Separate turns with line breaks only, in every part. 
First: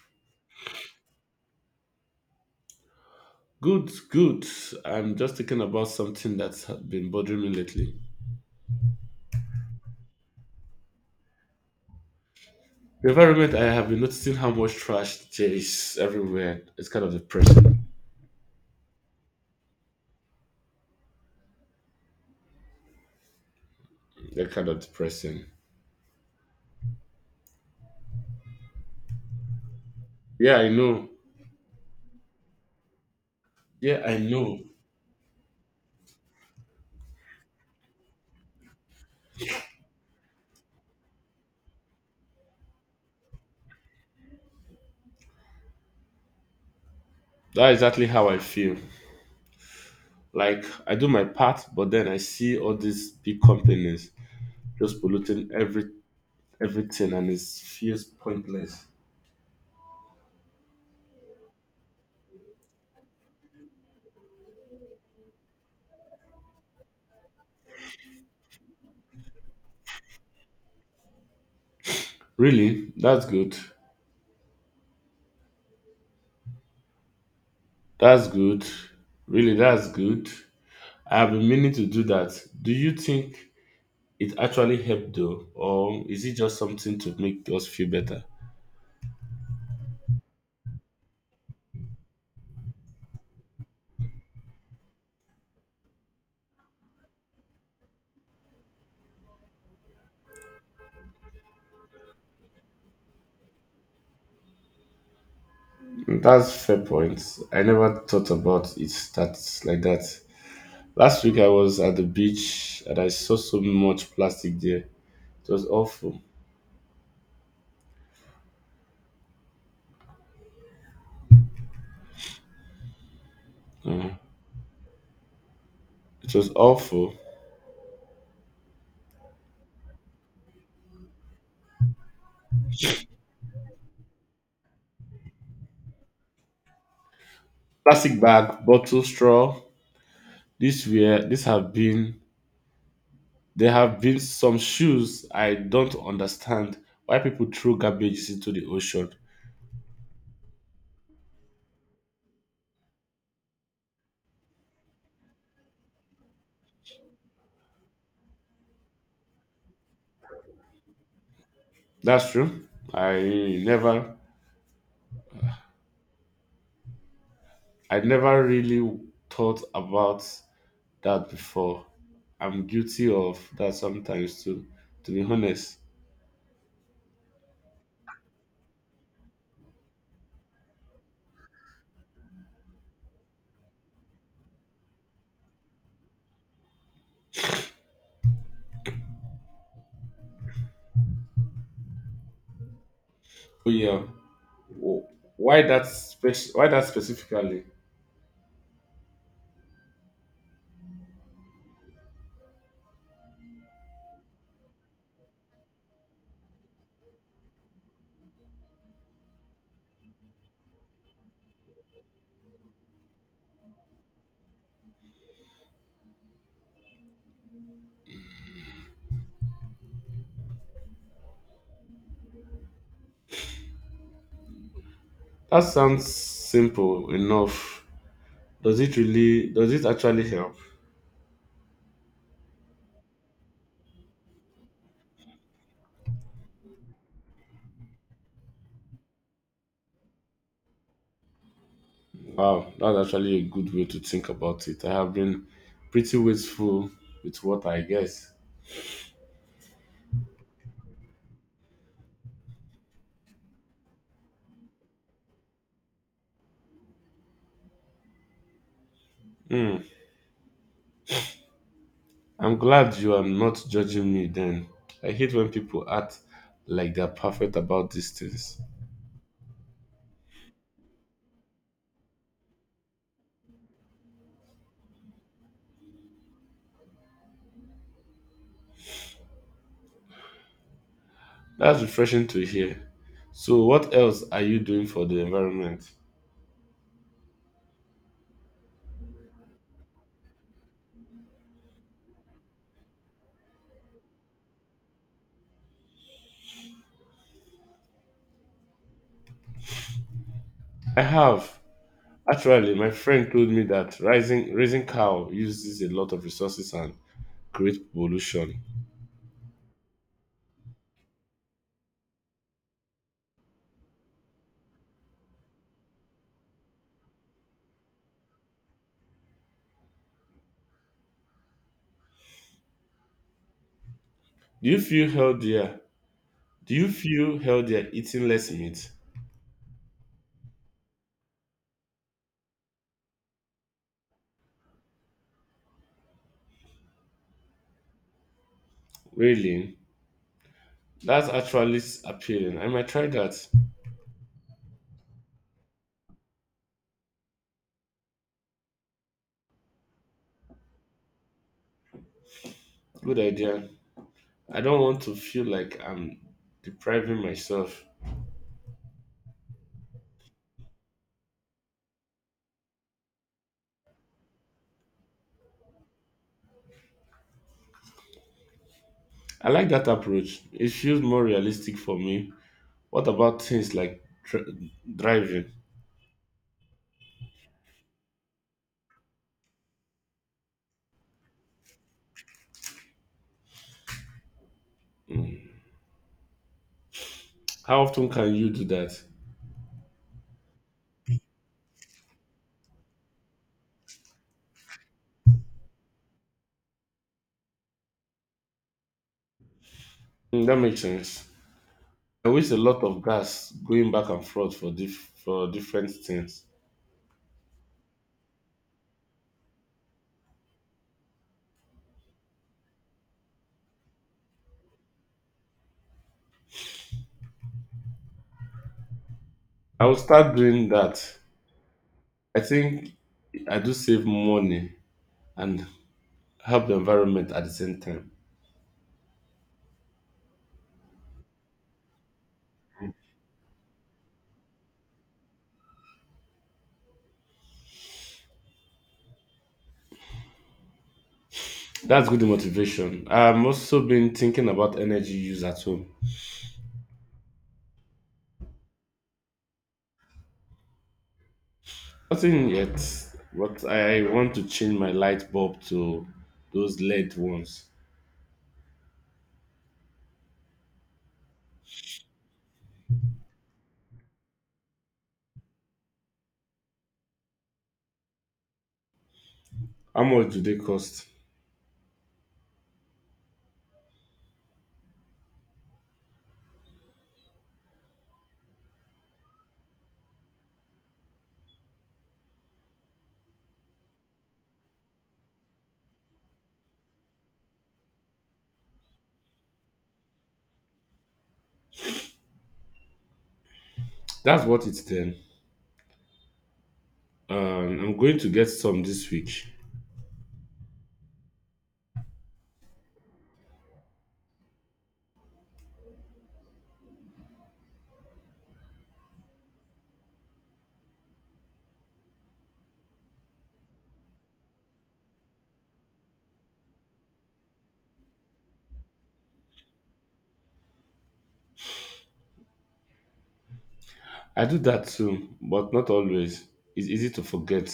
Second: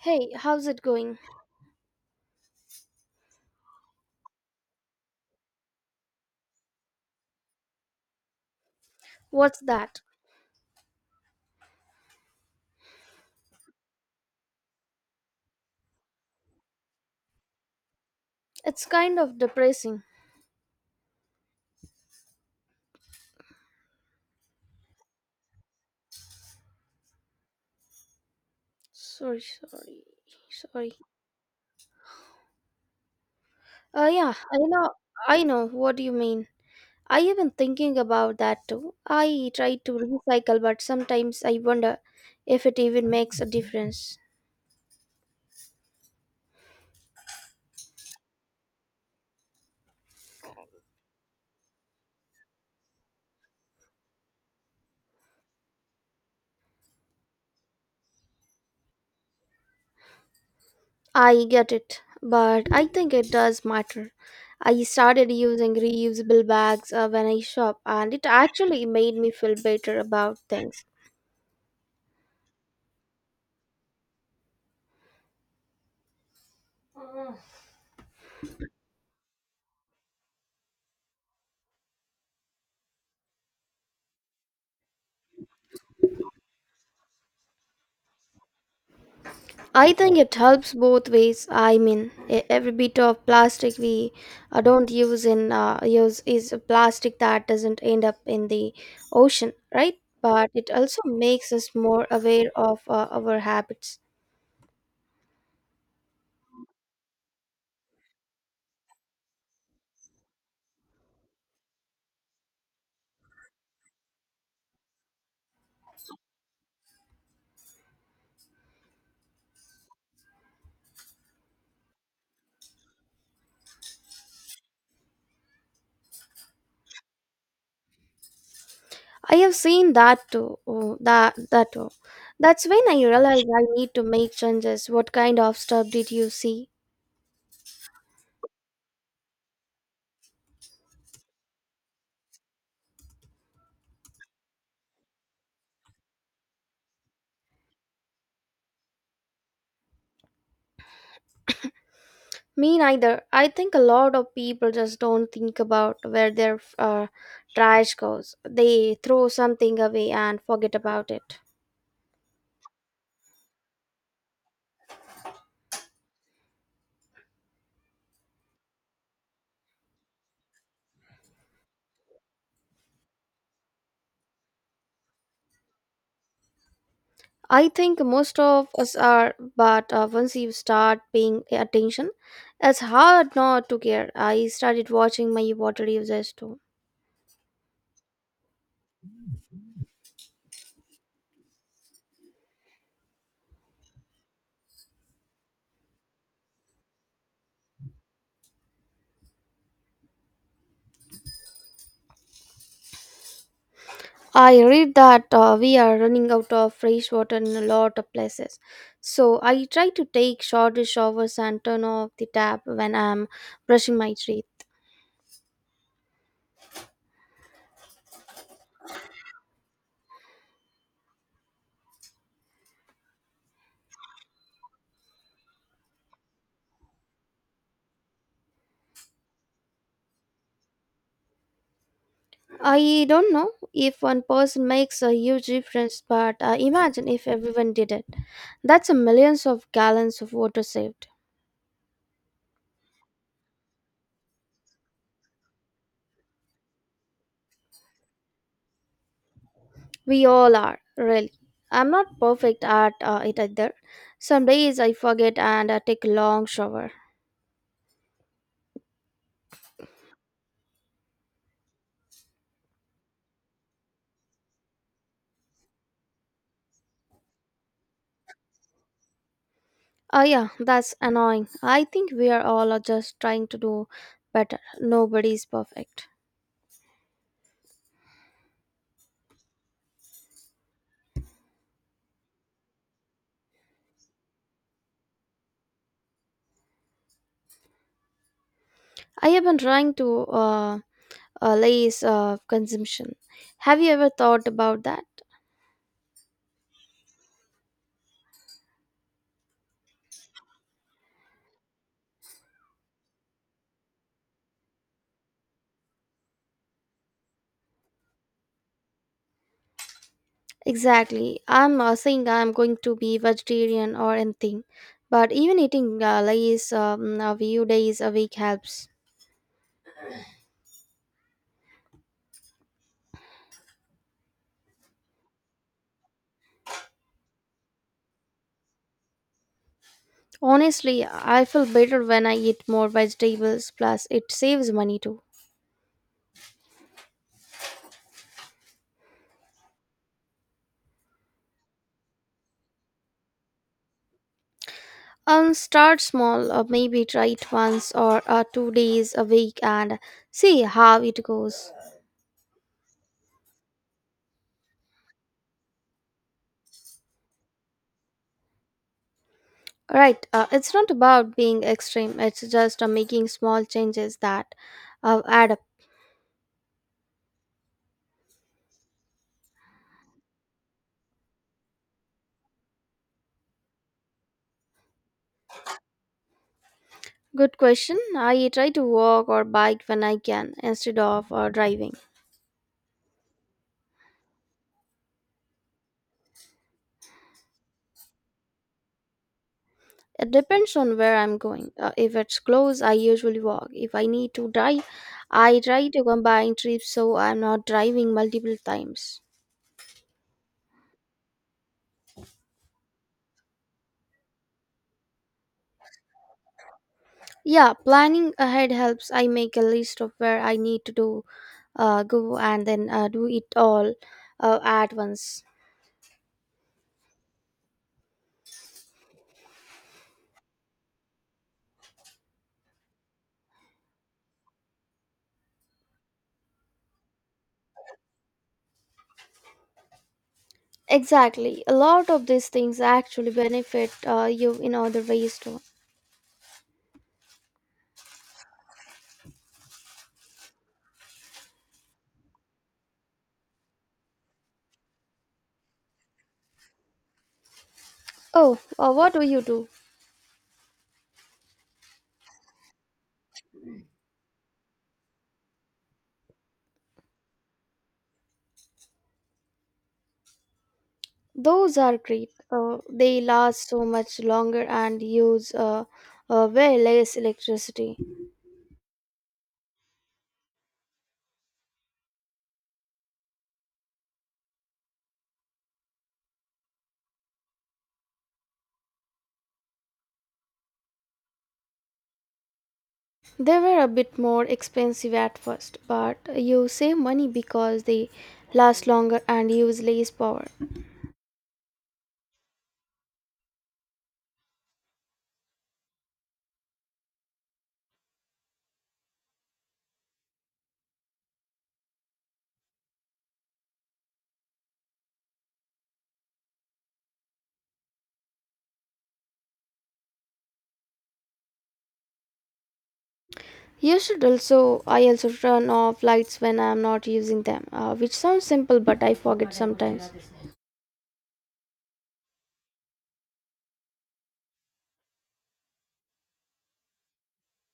Hey, how's it going?
Good, good. I'm just thinking about something that's been bothering me lately.
What's that?
The environment, I have been noticing how much trash there is everywhere. It's kind of depressing.
It's kind of depressing.
They kind of depressing.
Sorry, sorry,
Yeah, I
sorry.
know. Yeah,
Uh,
I
yeah,
know.
I know what you mean. I have been thinking about that too. I try to recycle, but sometimes I wonder if it even makes a difference.
That's exactly how I feel. Like, I do my part, but then I see all these big companies just polluting everything and it feels pointless.
I get it, but I think it does matter. I started using reusable bags when I shop, and it actually made me feel better about things.
Really? That's good. That's good. Really, that's good. I have been meaning to do that. Do you think it actually helped, though, or is it just something to make us feel better?
I think it helps both ways. I mean, every bit of plastic we don't use in use is a plastic that doesn't end up in the ocean, right? But it also makes us more aware of our habits.
That's fair point. I never thought about it that like that. Last week I was at the beach and I saw so much plastic there. It was awful. Mm, it was awful.
I have seen that too. That's when I realized I need to make changes. What kind of stuff did you see?
Plastic bag, bottle, straw. This were this have been there have been some shoes. I don't understand why people throw garbages into the ocean.
Me neither. I think a lot of people just don't think about where their trash goes. They throw something away and forget about it.
That's true. i never I never really thought about that before. I'm guilty of that sometimes too, to be honest.
I think most of us are, but once you start paying attention, it's hard not to care. I started watching my water usage too.
Oh yeah. Wh- why that specifically?
I read that we are running out of fresh water in a lot of places. So I try to take shorter showers and turn off the tap when I'm brushing my teeth.
That sounds simple enough. Does it actually help?
I don't know if one person makes a huge difference, but imagine if everyone did it. That's a millions of gallons of water saved.
Wow, that's actually a good way to think about it. I have been pretty wasteful with what I guess.
We all are, really. I'm not perfect at it either. Some days I forget and I take a long shower.
Hmm. I'm glad you are not judging me then. I hate when people act like they're perfect about these things.
Oh, yeah, that's annoying. I think we are all are just trying to do better. Nobody's perfect.
That's refreshing to hear. So, what else are you doing for the environment?
I have been trying to lace consumption. Have you ever thought about that?
I have. Actually, my friend told me that raising cow uses a lot of resources and creates pollution.
Exactly. I'm saying I'm going to be vegetarian or anything, but even eating lays a few days a week helps.
Do you feel healthier? Do you feel healthier eating less meat?
Honestly, I feel better when I eat more vegetables, plus, it saves money too.
Really? That's actually appealing. I might try that.
Start small, maybe try it once or 2 days a week and see how it goes.
Good idea. I don't want to feel like I'm depriving myself.
Right, it's not about being extreme, it's just making small changes that add up.
I like that approach. It feels more realistic for me. What about things like driving?
Good question. I try to walk or bike when I can instead of driving.
How often can you do that?
It depends on where I'm going. If it's close, I usually walk. If I need to drive, I try to combine trips so I'm not driving multiple times.
Mm, that makes sense. I waste a lot of gas going back and forth for dif for different things.
Yeah, planning ahead helps. I make a list of where I need to do go and then do it all at once.
I will start doing that. I think I do save money and help the environment at the same time.
Exactly. A lot of these things actually benefit you in other ways too.
That's good motivation. I'm also been thinking about energy use at home.
Oh, what do you do?
Nothing yet, but I want to change my light bulb to those LED ones.
Those are great. They last so much longer and use way less electricity.
How much do they cost?
They were a bit more expensive at first, but you save money because they last longer and use less power.
That's what it's then. I'm going to get some this week.
I also turn off lights when I'm not using them, which sounds simple, but I forget sometimes.
I do that too, but not always. It's easy to forget.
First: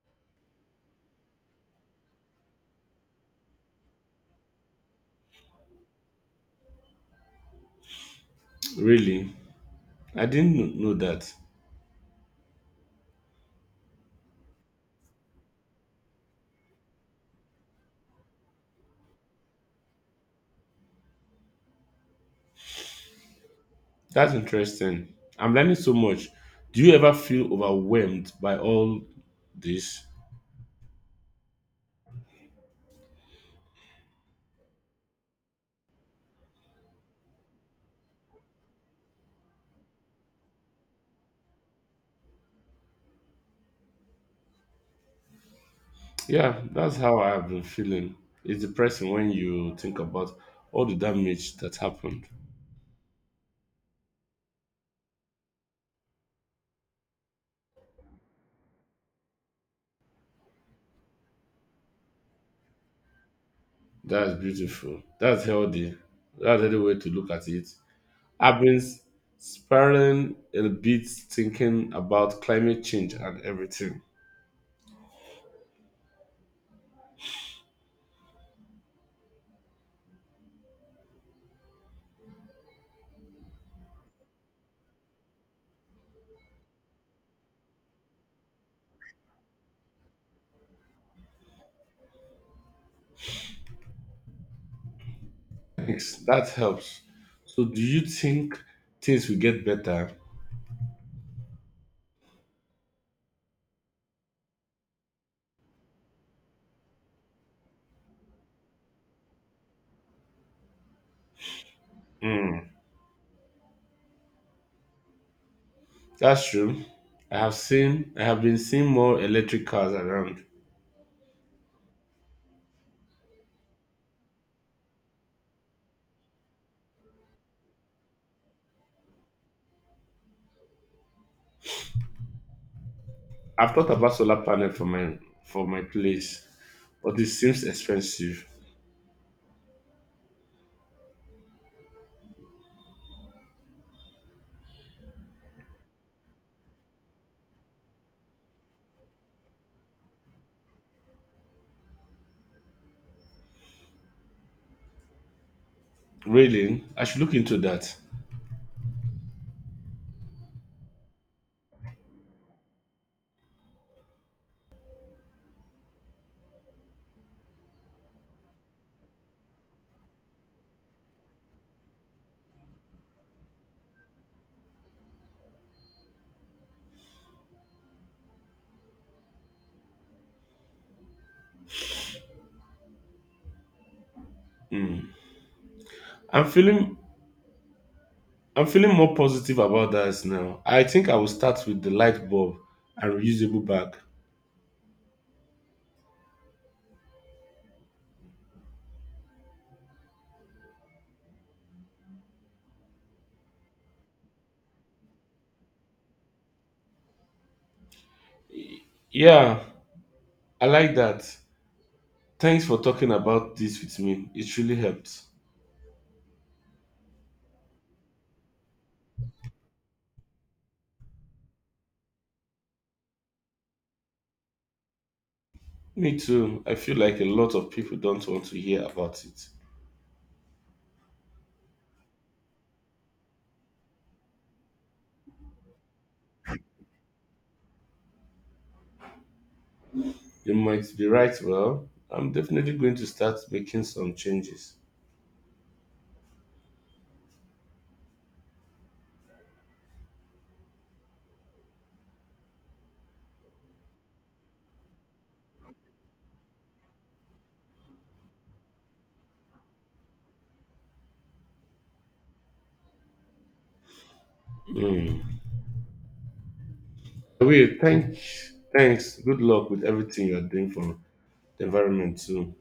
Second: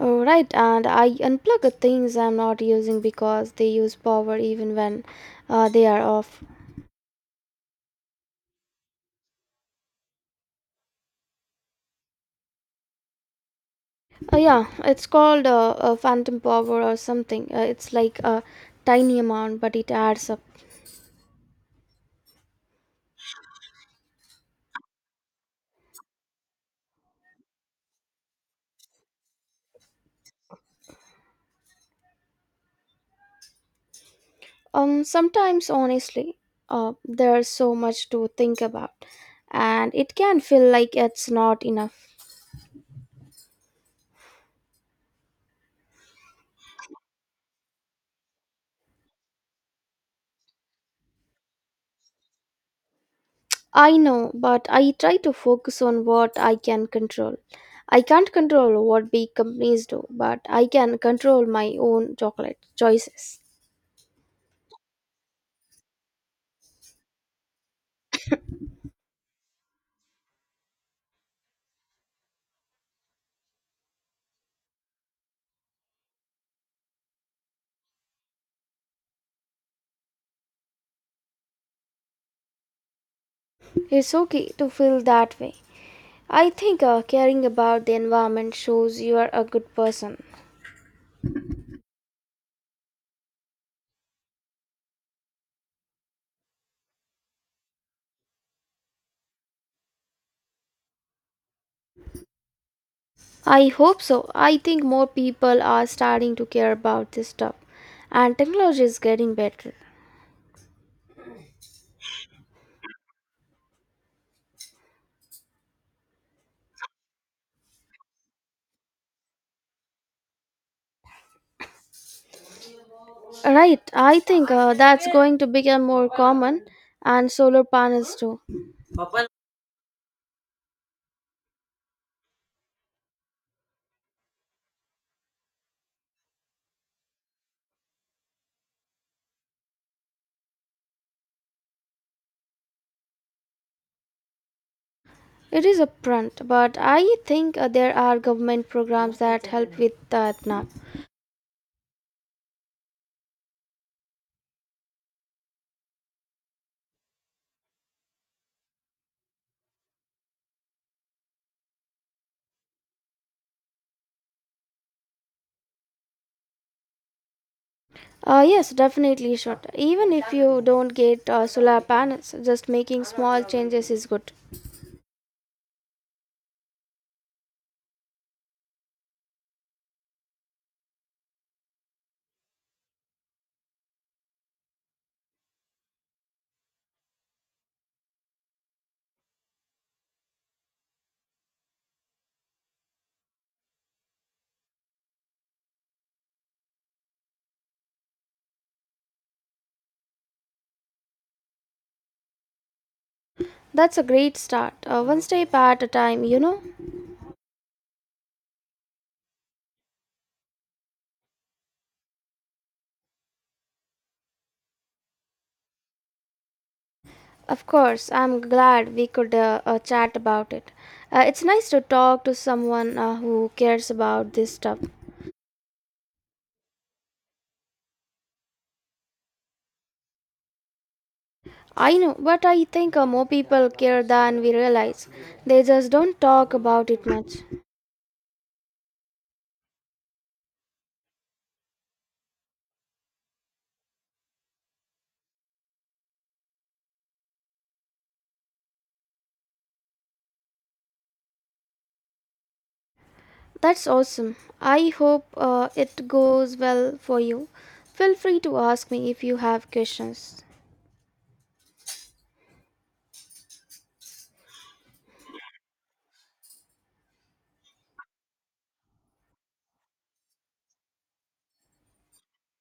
Oh, right, and I unplug the things I'm not using because they use power even when they are off.
Really, I didn't know that.
Yeah, it's called phantom power or something. It's like a tiny amount, but it adds up.
That's interesting. I'm learning so much. Do you ever feel overwhelmed by all this?
Sometimes, honestly, there's so much to think about, and it can feel like it's not enough.
Yeah, that's how I've been feeling. It's depressing when you think about all the damage that happened.
I know, but I try to focus on what I can control. I can't control what big companies do, but I can control my own chocolate choices.
That's beautiful. That's healthy. That's healthy way to look at it. I've been spiraling a bit thinking about climate change and everything.
It's okay to feel that way. I think caring about the environment shows you are a good person.
Thanks. That helps. So, do you think things will get better?
I hope so. I think more people are starting to care about this stuff, and technology is getting better.
Mm, that's true. I have seen. I have been seeing more electric cars around.
Right, I think that's going to become more common, and solar panels too.
I've thought about solar panel for my place, but it seems expensive.
It is upfront, but I think there are government programs that help with that now.
Really, I should look into that.
Yes, definitely short. Even if you don't get solar panels, just making small changes is good.
Mm. I'm feeling I'm feeling more positive about that now. I think I will start with the light bulb and reusable bag.
That's a great start, one step at a time, you know.
Yeah, I like that. Thanks for talking about this with me. It really helped.
Of course, I'm glad we could chat about it. It's nice to talk to someone who cares about this stuff.
Me too. I feel like a lot of people don't want to hear about it.
I know, but I think more people care than we realize. They just don't talk about it much.
You might be right, well, I'm definitely going to start making some changes.
That's awesome. I hope it goes well for you. Feel free to ask me if you have questions.
Mm. Will, thanks. Thanks. Good luck with everything you are doing for the environment too.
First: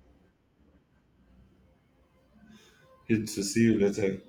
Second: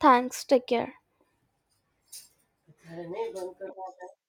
Thanks, take care.
Good to see you later.